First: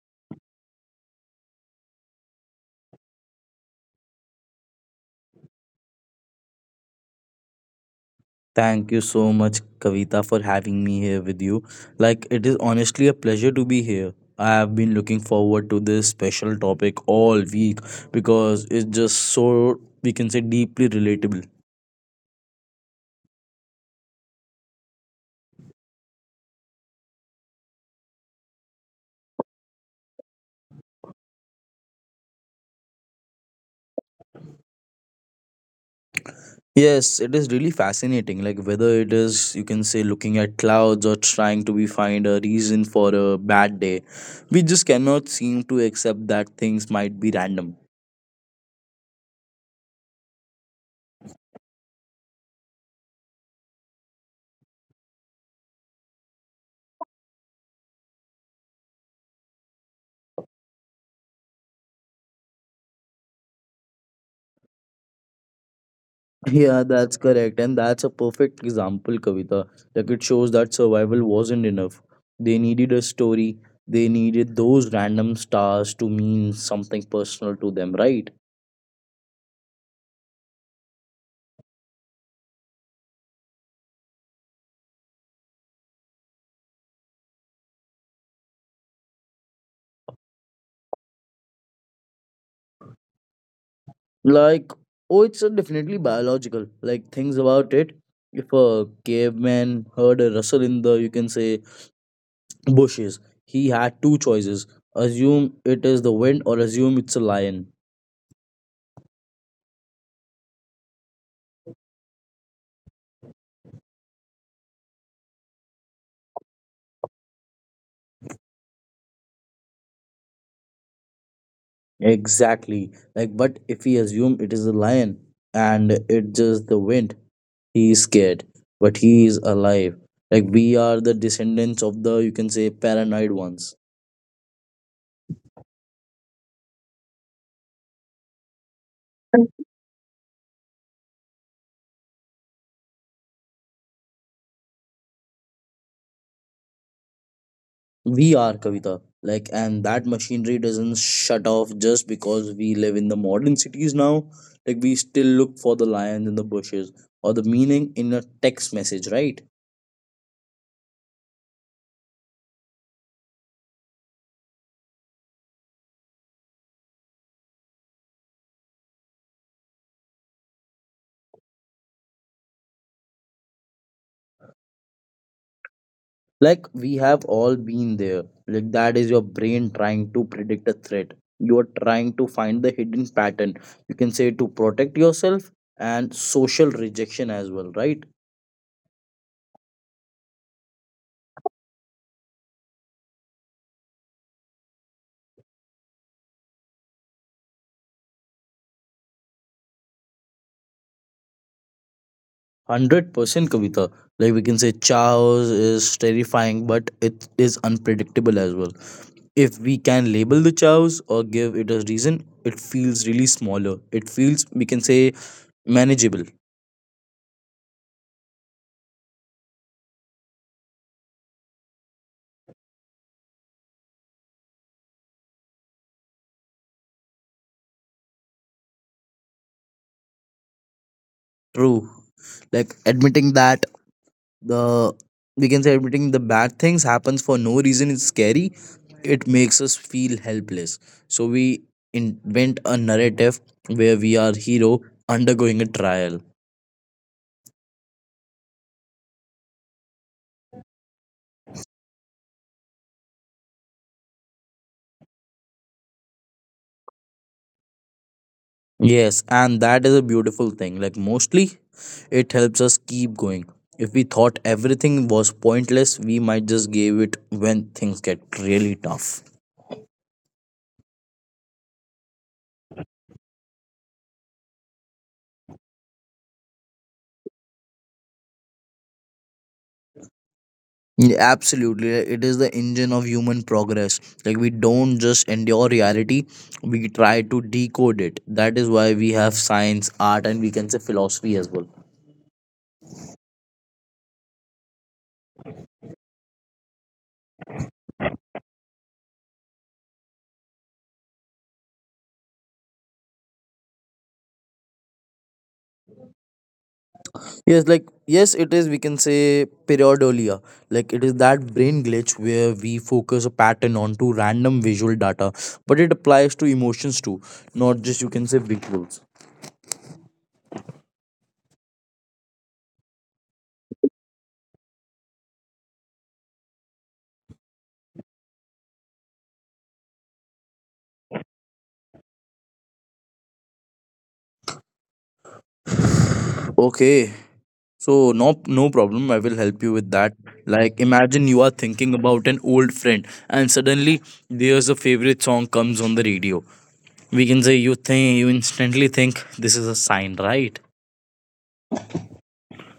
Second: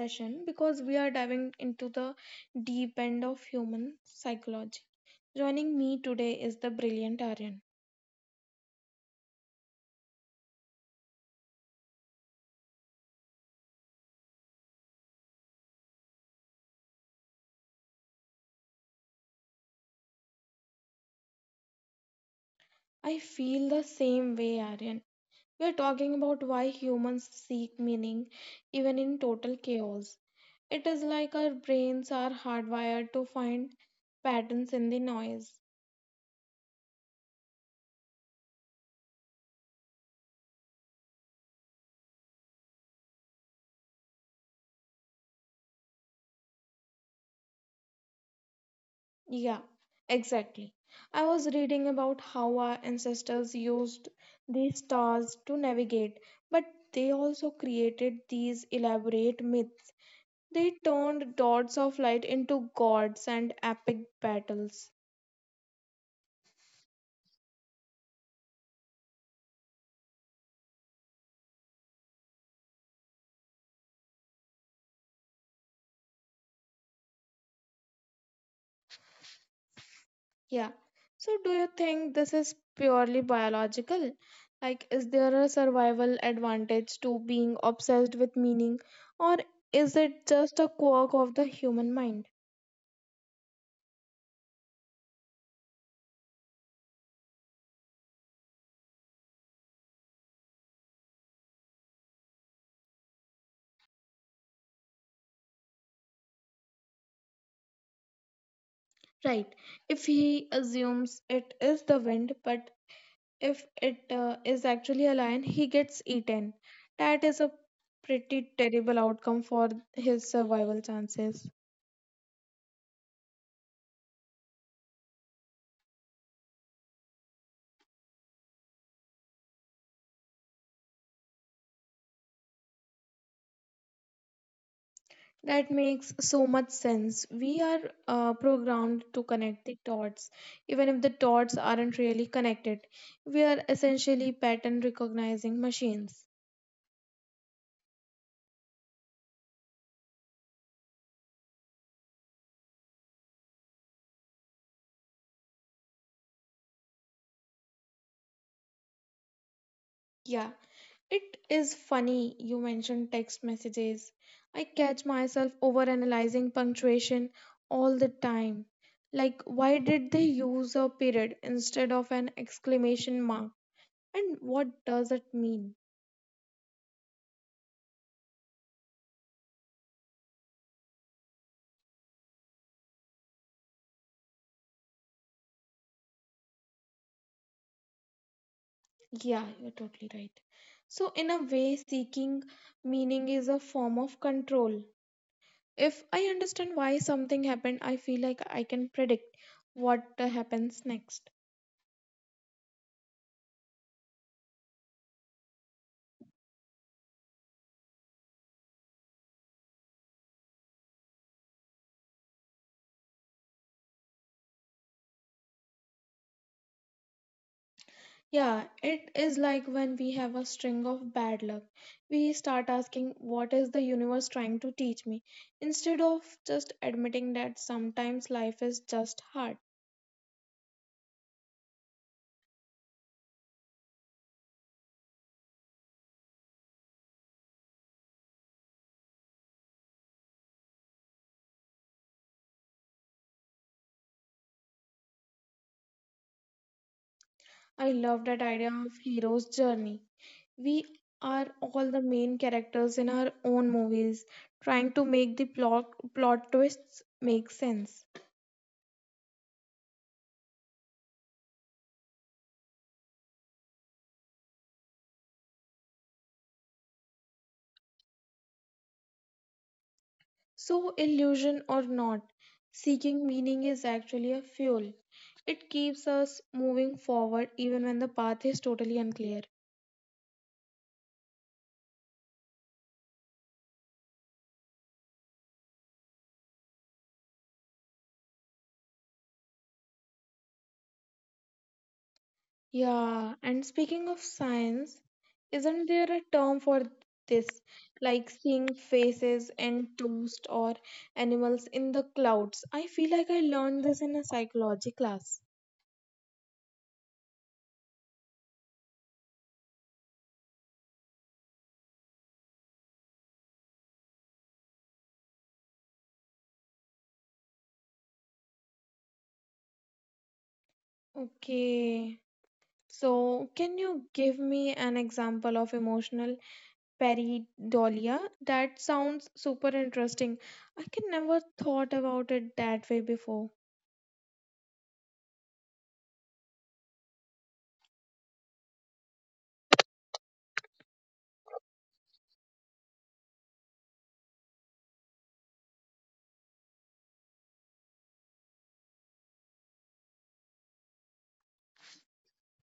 session because we are diving into the deep end of human psychology. Joining me today is the brilliant Aryan. Thank you so much, Kavita, for having me here with you. It is honestly a pleasure to be here. I have been looking forward to this special topic all week because it's just so, we can say, deeply relatable. I feel the same way, Aryan. We are talking about why humans seek meaning even in total chaos. It is like our brains are hardwired to find patterns in the noise. Yes, it is really fascinating. Whether it is, you can say, looking at clouds or trying to be find a reason for a bad day, we just cannot seem to accept that things might be random. Yeah, exactly. I was reading about how our ancestors used these stars to navigate, but they also created these elaborate myths. They turned dots of light into gods and epic battles. Yeah, that's correct. And that's a perfect example, Kavita. Like it shows that survival wasn't enough. They needed a story. They needed those random stars to mean something personal to them, right? Yeah. So, do you think this is purely biological? Like, is there a survival advantage to being obsessed with meaning, or is it just a quirk of the human mind? Like, oh, it's Definitely biological. Like, things about it. If a caveman heard a rustle in the, you can say, bushes, he had two choices: assume it is the wind or assume it's a lion. Right. If he assumes it is the wind, but if it is actually a lion, he gets eaten. That is a pretty terrible outcome for his survival chances. Exactly. Like, but if we assume it is a lion and it just the wind, he is scared, but he is alive. Like, we are the descendants of the, you can say, paranoid ones. That makes so much sense. We are programmed to connect the dots, even if the dots aren't really connected. We are essentially pattern recognizing machines. We are, Kavita. Like, and that machinery doesn't shut off just because we live in the modern cities now. Like, we still look for the lions in the bushes or the meaning in a text message, right? Yeah. It is funny you mentioned text messages. I catch myself overanalyzing punctuation all the time. Like, why did they use a period instead of an exclamation mark? And what does it mean? Like, we have all been there. Like, that is your brain trying to predict a threat. You are trying to find the hidden pattern, you can say, to protect yourself and social rejection as well, right? Yeah, you're totally right. So, in a way, seeking meaning is a form of control. If I understand why something happened, I feel like I can predict what happens next. 100%, Kavita. Like, we can say chaos is terrifying, but it is unpredictable as well. If we can label the chaos or give it a reason, it feels really smaller. It feels, we can say, manageable. Yeah, it is like when we have a string of bad luck. We start asking, "What is the universe trying to teach me?" instead of just admitting that sometimes life is just hard. True. Like, admitting that, the we can say, admitting the bad things happens for no reason is scary. It makes us feel helpless, so we invent a narrative where we are hero undergoing a trial. I love that idea of hero's journey. We are all the main characters in our own movies, trying to make the plot twists make sense. Yes, and that is a beautiful thing. Like, mostly it helps us keep going. If we thought everything was pointless, we might just give it when things get really tough. So, illusion or not, seeking meaning is actually a fuel. It keeps us moving forward even when the path is totally unclear. Yeah, absolutely, it is the engine of human progress. Like, we don't just endure reality, we try to decode it. That is why we have science, art, and, we can say, philosophy as well. Yeah, and speaking of science, isn't there a term for this? Like seeing faces and toast or animals in the clouds. I feel like I learned this in a psychology class. Yes, it is, we can say, periodolia. Like, it is that brain glitch where we focus a pattern onto random visual data, but it applies to emotions too, not just, you can say, visuals. Okay, so can you give me an example of emotional Pareidolia. That sounds super interesting. I can never thought about it that way before. Okay, so no problem, I will help you with that. Like, imagine you are thinking about an old friend and suddenly there's a favorite song comes on the radio. We can say you think, you instantly think this is a sign, right?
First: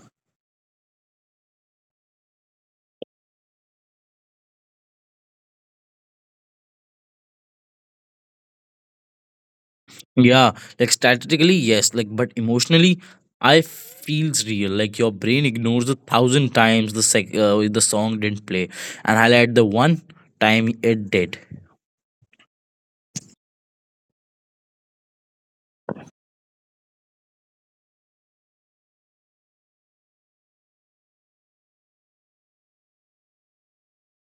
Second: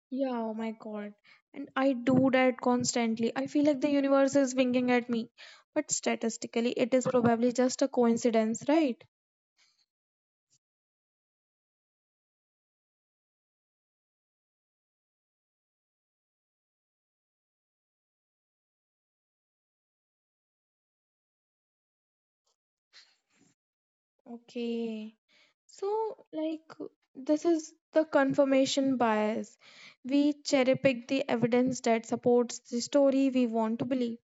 Yeah, oh my god. And I do that constantly. I feel like the universe is winking at me. But statistically, it is probably just a coincidence, right? Yeah, like statistically yes, like but emotionally I feels real. Like your brain ignores a thousand times the the song didn't play and highlight the one time it did. Okay. So, like, this is the confirmation bias. We cherry pick the evidence that supports the story we want to believe.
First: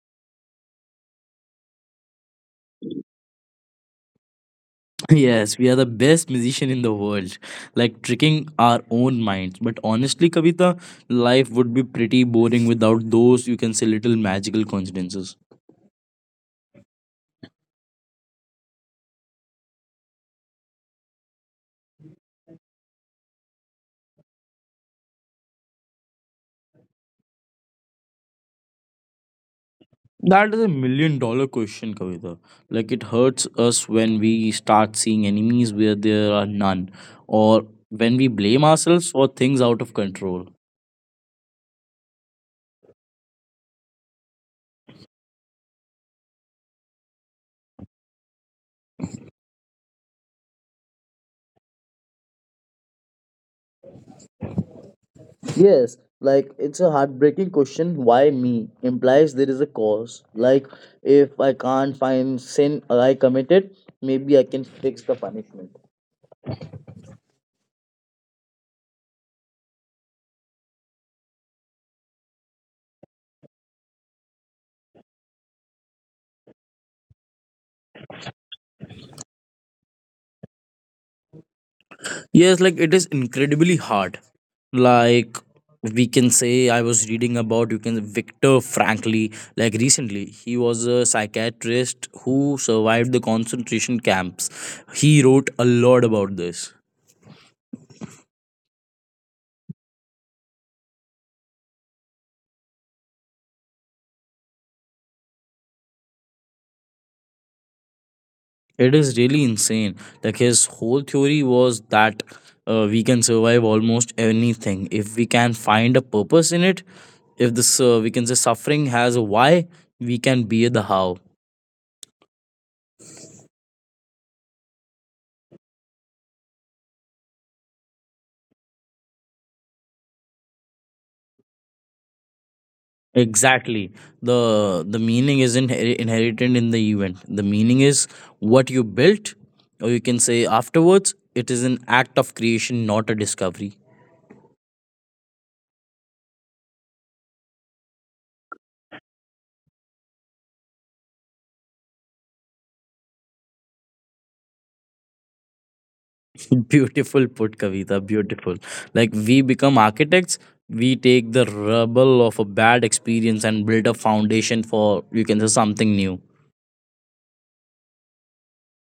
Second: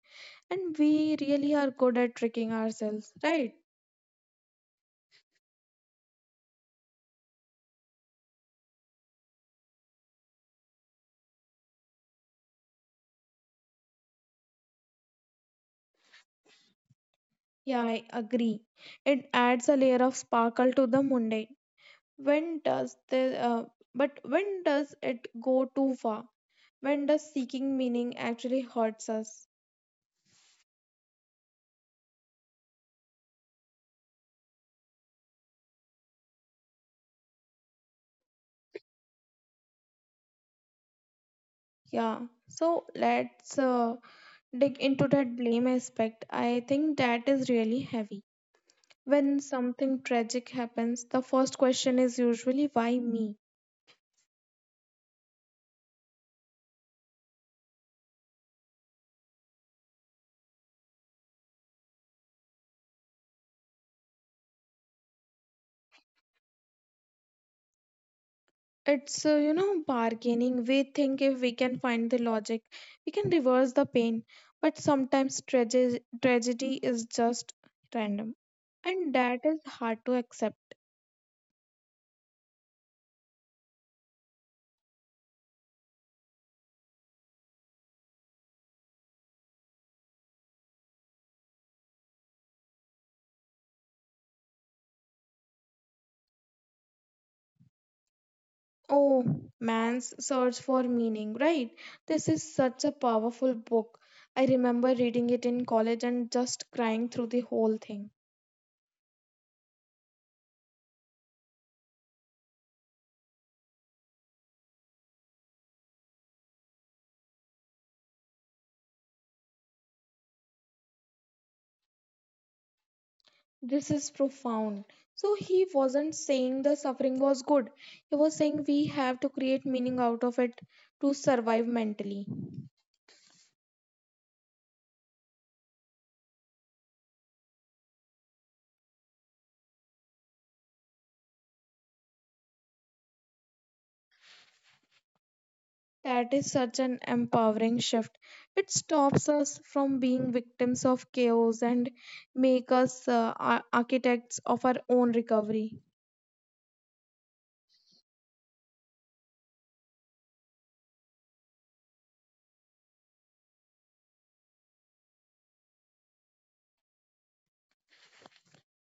And we really are good at tricking ourselves, right? Yes, we are the best musician in the world, like tricking our own minds. But honestly, Kavita, life would be pretty boring without those, you can say, little magical coincidences. Yeah, I agree. It adds a layer of sparkle to the mundane. When does the but when does it go too far? When does seeking meaning actually hurts us? That is a million dollar question, Kavita. Like, it hurts us when we start seeing enemies where there are none, or when we blame ourselves for things out of control. Yeah. So let's dig into that blame aspect. I think that is really heavy. When something tragic happens, the first question is usually why me? Yes, like it's a heartbreaking question. Why me implies there is a cause. Like if I can't find sin I committed, maybe I can fix the punishment. Bargaining. We think if we can find the logic, we can reverse the pain. But sometimes tragedy is just random. And that is hard to accept. Yes, like it is incredibly hard. Like we can say, I was reading about you can Victor Frankly, like recently, he was a psychiatrist who survived the concentration camps. He wrote a lot about this. Oh, man's search for meaning, right? This is such a powerful book. I remember reading it in college and just crying through the whole thing. It is really insane. Like his whole theory was that we can survive almost anything if we can find a purpose in it. If this we can say suffering has a why, we can be the how. This is profound. So he wasn't saying the suffering was good. He was saying we have to create meaning out of it to survive mentally. Exactly. The meaning isn't inherited in the event. The meaning is what you built, or you can say afterwards. It is an act of creation, not a discovery. That is such an empowering shift. It stops us from being victims of chaos and make us architects of our own recovery. Beautiful put, Kavita. Beautiful. Like we become architects, we take the rubble of a bad experience and build a foundation for, you can say, something new.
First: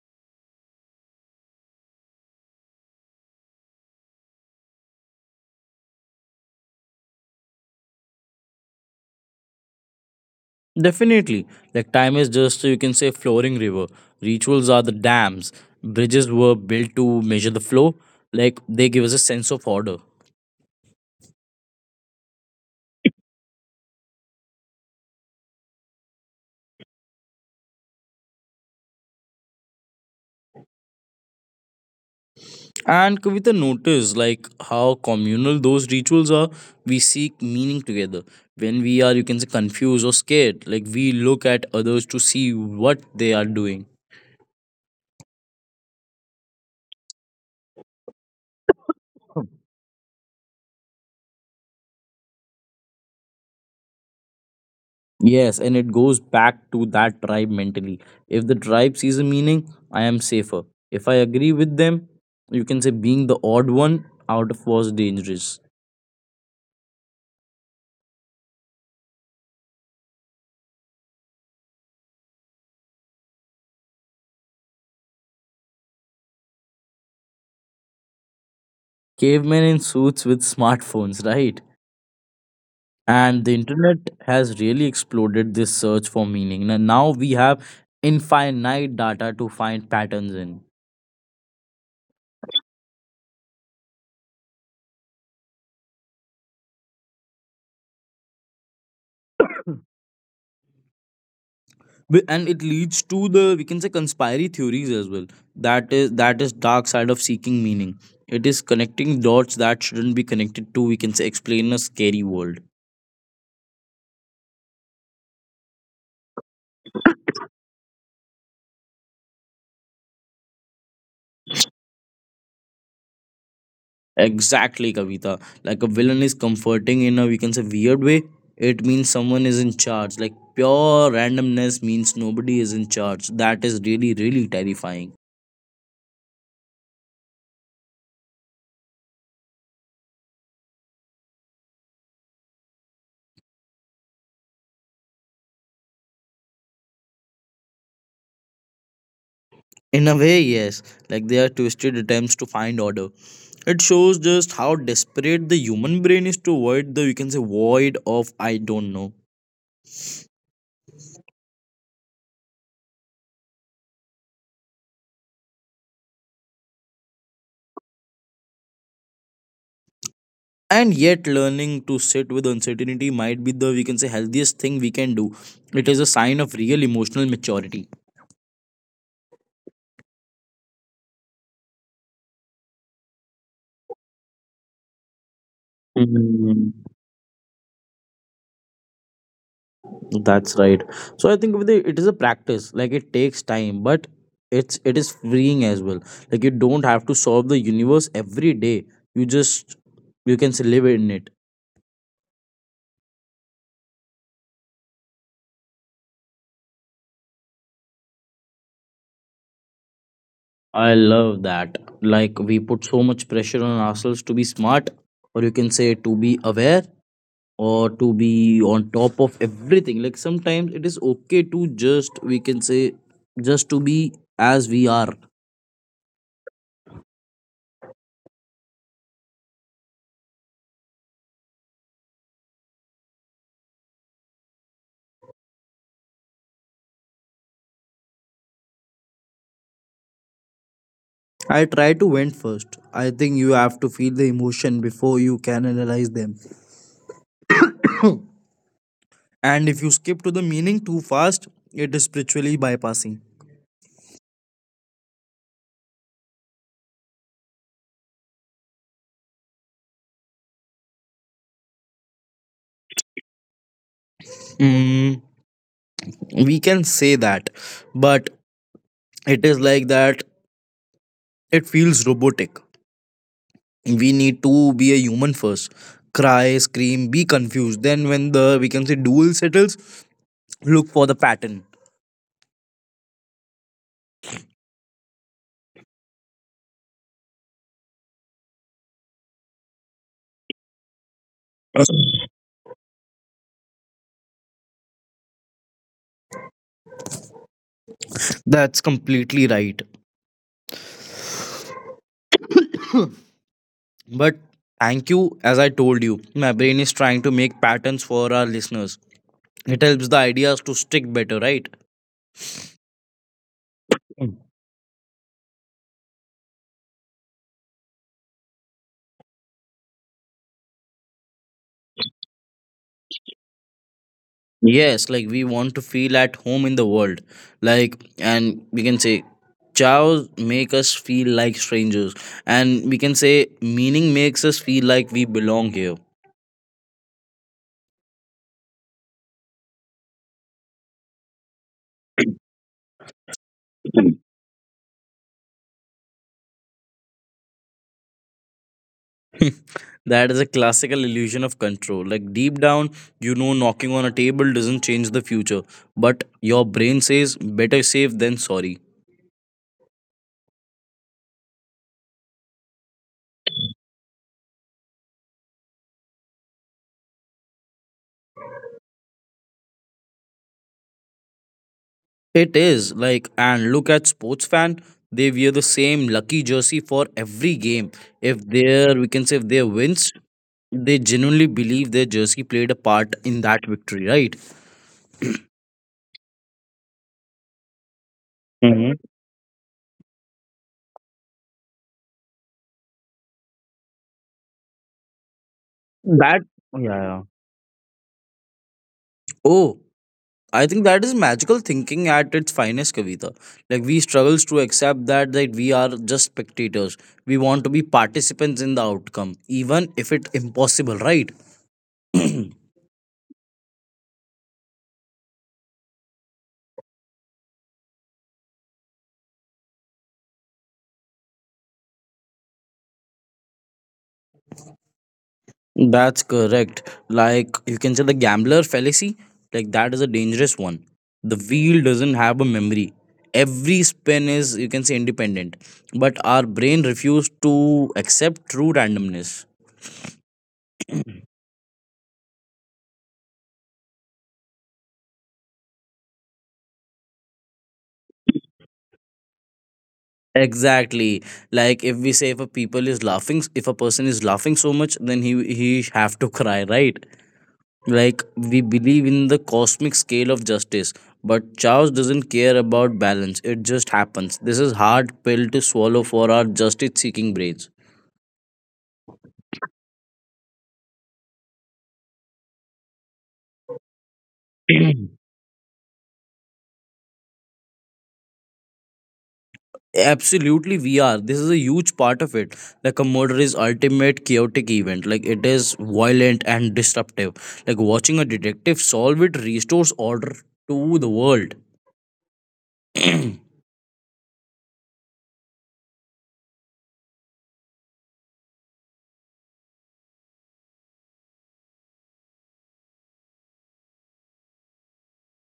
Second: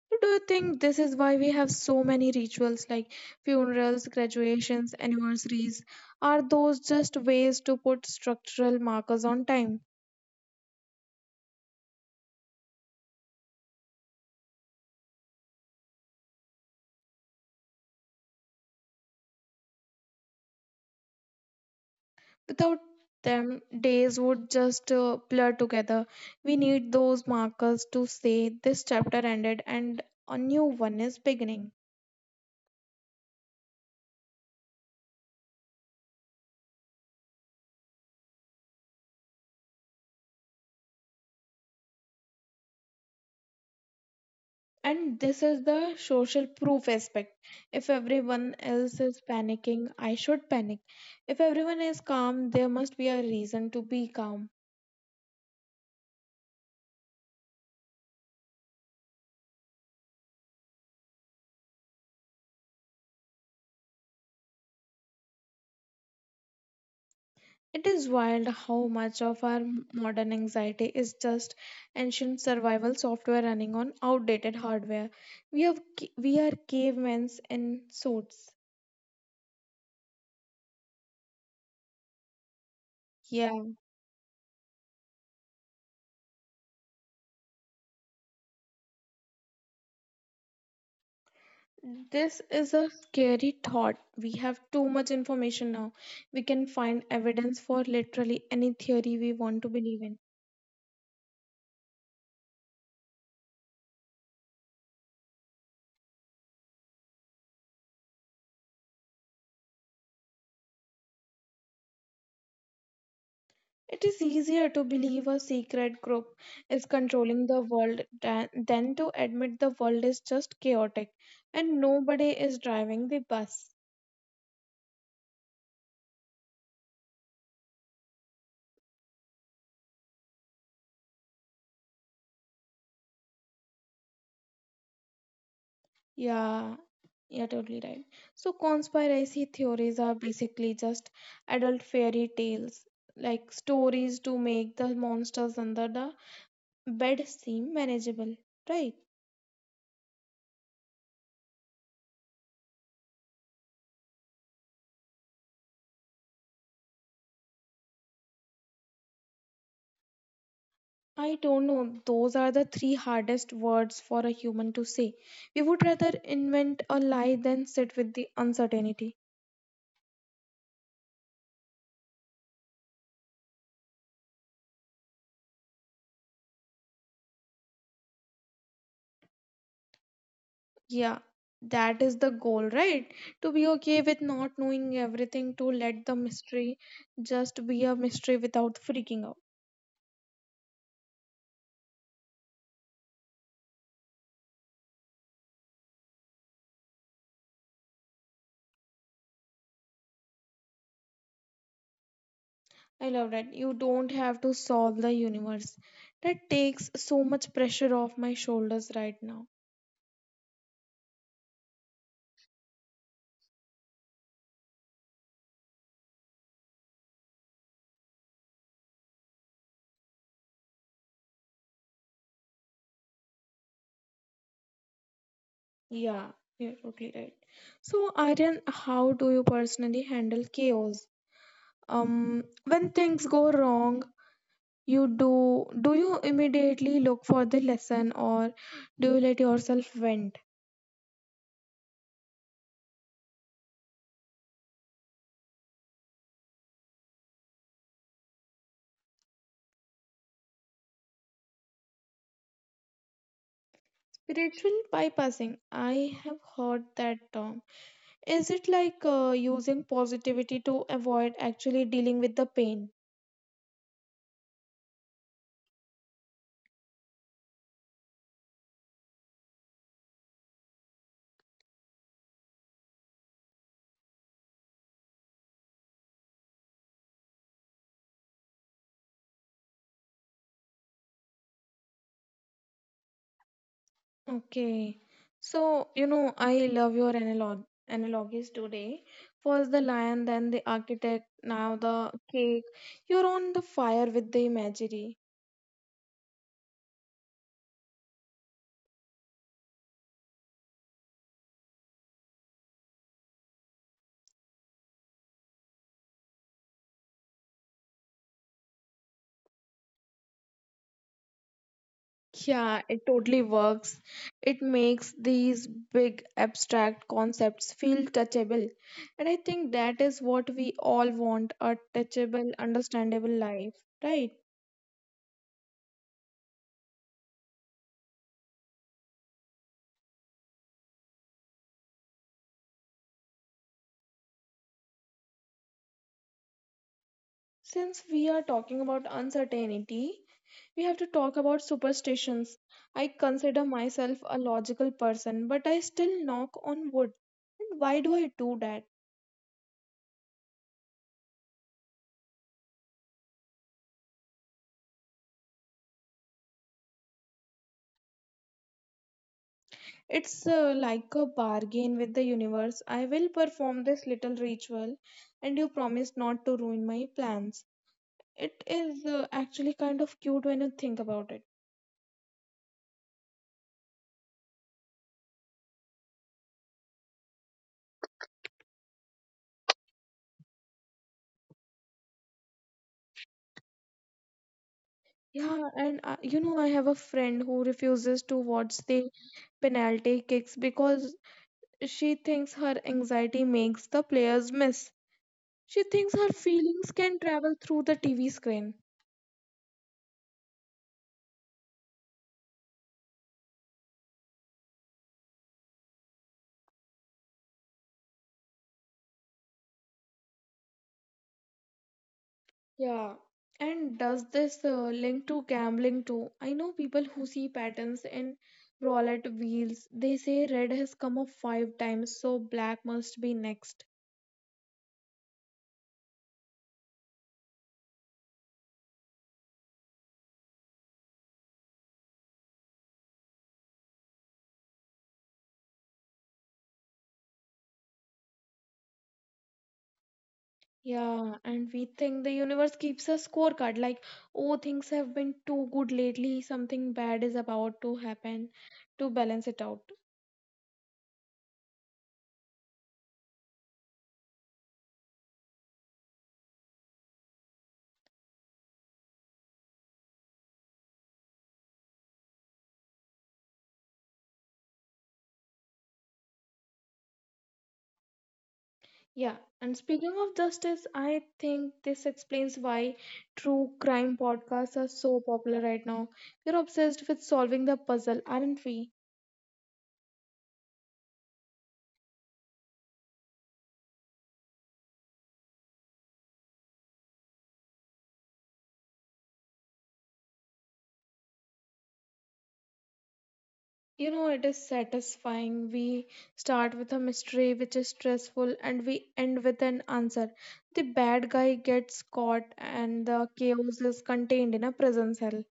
So do you think this is why we have so many rituals like funerals, graduations, anniversaries? Are those just ways to put structural markers on time? Definitely. Like time is just, you can say, flowing river. Rituals are the dams. Bridges were built to measure the flow. Like they give us a sense of order. Without them, days would just blur together. We need those markers to say this chapter ended and a new one is beginning. And Kavita notice, like how communal those rituals are. We seek meaning together. When we are, you can say, confused or scared, like we look at others to see what they are doing. And this is the social proof aspect. If everyone else is panicking, I should panic. If everyone is calm, there must be a reason to be calm. Yes, and it goes back to that tribe mentally. If the tribe sees a meaning, I am safer. If I agree with them, you can say being the odd one out of was dangerous. It is wild how much of our modern anxiety is just ancient survival software running on outdated hardware. We are cavemen in suits. Cavemen in suits with smartphones, right? And Yeah, the internet has really exploded this search for meaning, and now we have infinite data to find patterns in. this is a scary thought. We have too much information now. We can find evidence for literally any theory we want to believe in. And it leads to the, we can say, conspiracy theories as well. That is dark side of seeking meaning. It is connecting dots that shouldn't be connected to, we can say, explain a scary world. It is easier to believe a secret group is controlling the world than to admit the world is just chaotic and nobody is driving the bus. Exactly, Kavita. Like a villain is comforting in a, we can say, weird way. It means someone is in charge. Like pure randomness means nobody is in charge. That is really, really terrifying. Yeah, you're totally right. So, conspiracy theories are basically just adult fairy tales, like stories to make the monsters under the bed seem manageable, right? In a way, yes, like they are twisted attempts to find order. It shows just how desperate the human brain is to avoid the, you can say, void of I don't know. I don't know. Those are the three hardest words for a human to say. We would rather invent a lie than sit with the uncertainty. And yet, learning to sit with uncertainty might be the, we can say, healthiest thing we can do. It is a sign of real emotional maturity. Yeah, that is the goal, right? To be okay with not knowing everything, to let the Mm, mystery just be a mystery without freaking out. that's right. So I think with the, it is a practice. Like it takes time, but it is freeing as well. Like you don't have to solve the universe every day. You just live in it. I love that. You don't have to solve the universe. That takes so much pressure off my shoulders right now. I love that. Like we put so much pressure on ourselves to be smart, or you can say to be aware, or to be on top of everything. Like sometimes it is okay to just, we can say, just to be as we are. Yeah, you're totally right. So, Aryan, how do you personally handle chaos? When things go wrong, you do do you immediately look for the lesson, or do you let yourself vent? I try to vent first. I think you have to feel the emotion before you can analyze them. And if you skip to the meaning too fast, it is spiritually bypassing. Spiritual bypassing, I have heard that term. Is it like using positivity to avoid actually dealing with the pain? Mm, we can say that, but it is like that. It feels robotic. We need to be a human first: cry, scream, be confused, then when the, we can say, duel settles, look for the pattern. Okay, so you know, I love your analogies today. First the lion, then the architect, now the cake. You're on the fire with the imagery. That's completely right. But thank you. As I told you, my brain is trying to make patterns for our listeners. It helps the ideas to stick better, right? Yeah, it totally works. Mm. It makes these big abstract concepts feel touchable. And I think that is what we all want, a touchable, understandable life, right? Yes, like we want to feel at home in the world. Like, and we can say chows make us feel like strangers, and we can say meaning makes us feel like we belong here. Since we are talking about uncertainty, we have to talk about superstitions. I consider myself a logical person, but I still knock on wood. And why do I do that? That is a classical illusion of control. Like deep down, you know knocking on a table doesn't change the future, but your brain says better safe than sorry. It's like a bargain with the universe. I will perform this little ritual, and you promise not to ruin my plans. It is actually kind of cute when you think about it. It is like, and look at sports fan, they wear the same lucky jersey for every game. If their, we can say, if their wins, they genuinely believe their jersey played a part in that victory, right? Yeah, and you know, I have a friend who refuses to watch Mhm. the penalty kicks because she thinks her anxiety makes the players miss. She thinks her That yeah. feelings can Yeah. travel through the TV screen. Oh. I think that is magical thinking at its finest, Kavita. Like we struggles to accept that we are just spectators. We want to be participants in the outcome, even if it impossible, right? Yeah. And does this link to gambling too? I know people who see patterns in roulette wheels. They say red has come up five times, so black must be next. That's correct. Like, you can say, the gambler fallacy, like that is a dangerous one. The wheel doesn't have a memory. Every spin is, you can say, independent, but our brain refused to accept true randomness. Yeah, and we think the universe keeps a scorecard like, oh, things have been too good lately, something bad is about to happen to balance it out. Exactly. Like if we say if a people is laughing, if a person is laughing so much, then he have to cry, right? Like we believe in the cosmic scale of justice, but Charles doesn't care about balance. It just happens. This is hard pill to swallow for our justice-seeking brains. Yeah, and speaking of justice, I think this explains why true crime podcasts are so popular right now. We're obsessed with solving the puzzle, aren't we? Absolutely, we are. This is a huge part of it. Like a murder is ultimate chaotic event. Like it is violent and disruptive. Like watching a detective solve it restores order to the world. You know, it is satisfying. We start with a mystery which is stressful and we end with an answer. The bad guy gets caught and the chaos is contained in a prison cell.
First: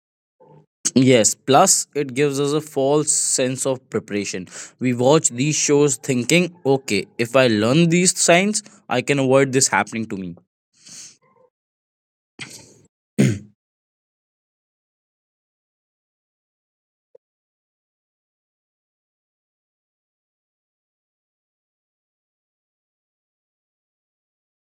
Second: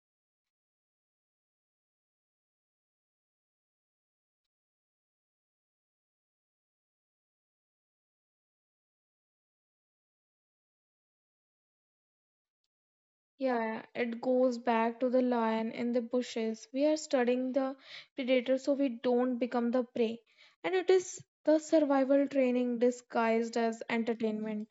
Yes, plus it gives us a false sense of preparation. We watch these shows thinking, okay, if I learn these signs, I can avoid this happening to me. Yeah, it goes back to the lion in the bushes. We are studying the predator so we don't become the prey. And it is the survival training disguised as entertainment.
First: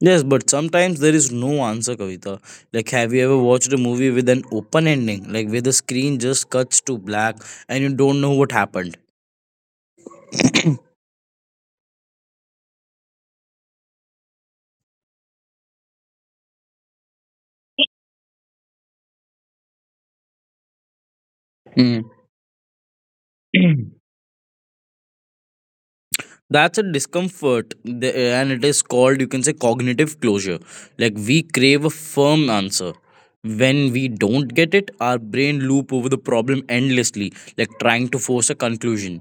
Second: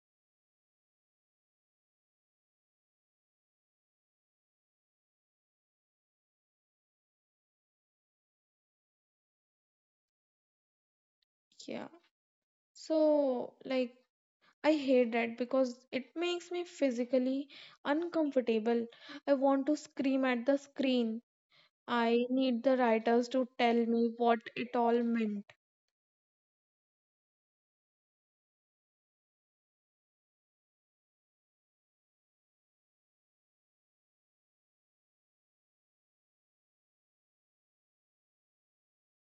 Yes, but sometimes there is no answer, Kavita. Like, have you ever watched a movie with an open ending, like where the screen just cuts to black and you don't know what happened? Yeah. So, like, I hate that because it makes me physically uncomfortable. I want to scream at the screen. Mm. I need the writers to tell me what it all meant. That's a discomfort, and it is called, you can say, cognitive closure. Like we crave a firm answer. When we don't get it, our brain loop over the problem endlessly, like trying to force a conclusion.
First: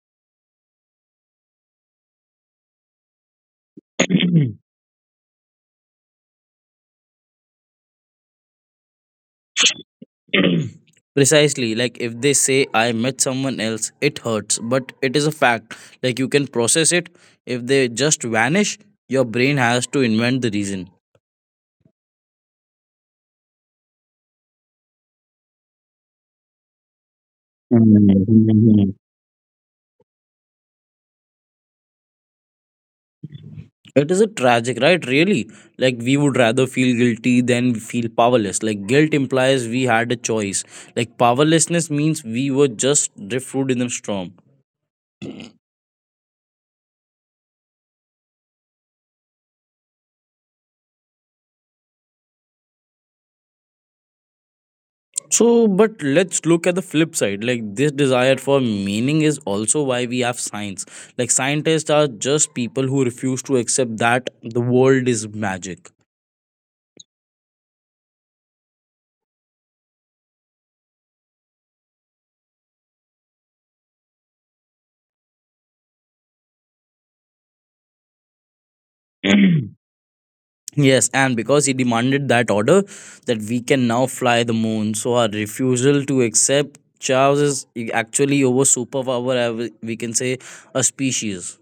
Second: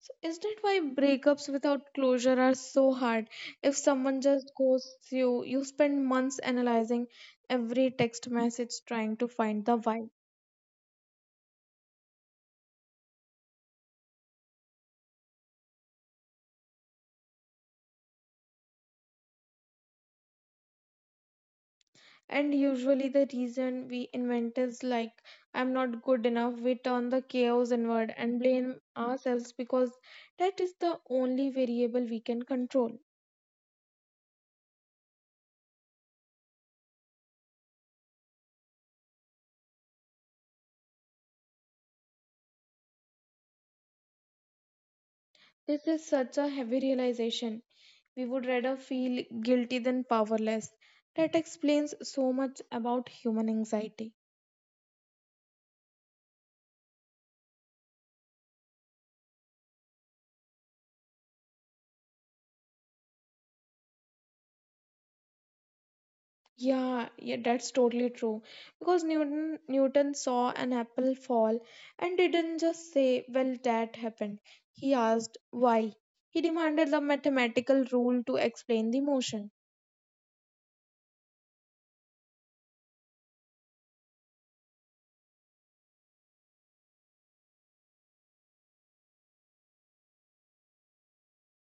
So is that why breakups without closure are so hard? If someone just ghosts you, you spend months analyzing every text message trying to find the why. Precisely. Like if they say I met someone else, it hurts but it is a fact. Like you can process it. If they just vanish, your brain has to invent the reason. And usually the reason we invent is like I'm not good enough. We turn the chaos inward and blame ourselves because that is the only variable we can control. It is a tragic, right? Really, like we would rather feel guilty than feel powerless. Like guilt implies we had a choice. Like powerlessness means we were just driftwood in a storm. This is such a heavy realization. We would rather feel guilty than powerless. That explains so much about human anxiety. So, but let's look at the flip side. Like this desire for meaning is also why we have science. Like scientists are just people who refuse to accept that the world is magic. Yeah, yeah, that's totally true. Because Newton saw an apple fall and didn't just say, "Well, that happened." He asked why. He demanded the mathematical rule to explain the motion. Yes, and because he demanded that order, that we can now fly the moon. So our refusal to accept Charles is actually over superpower. We can say a species.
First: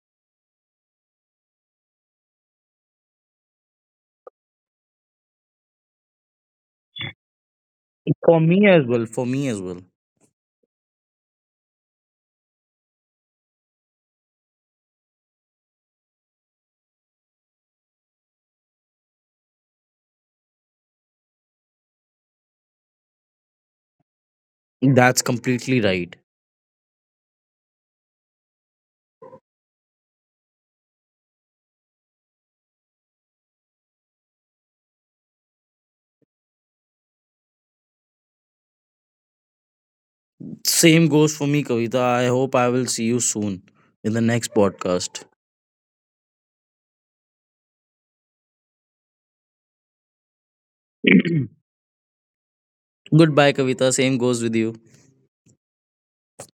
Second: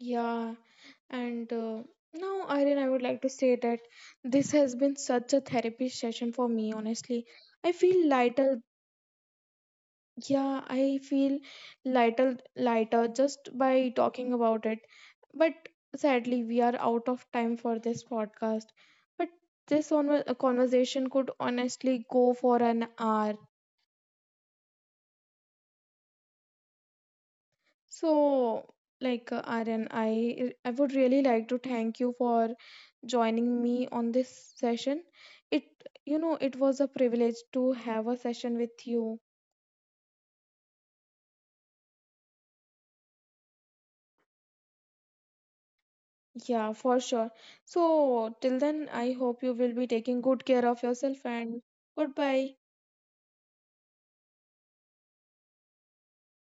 Yeah, and now, Irene, I would like to say that this has been such a therapy session for me, honestly. I feel For lighter. me as well. For me as well. Yeah, I feel lighter just by talking about it. But sadly, we are out of time for this podcast. But this conversation could honestly go for an hour. That's completely right. So, Aryan, I would really like to thank you for joining me on this session. It, you know, it was a privilege to have a session with you. Same goes for me, Kavita. I hope I will see you soon in the next podcast. Yeah, for sure. So, till then, I hope you will be taking good care of yourself and goodbye. Goodbye, Kavita. Same goes with you.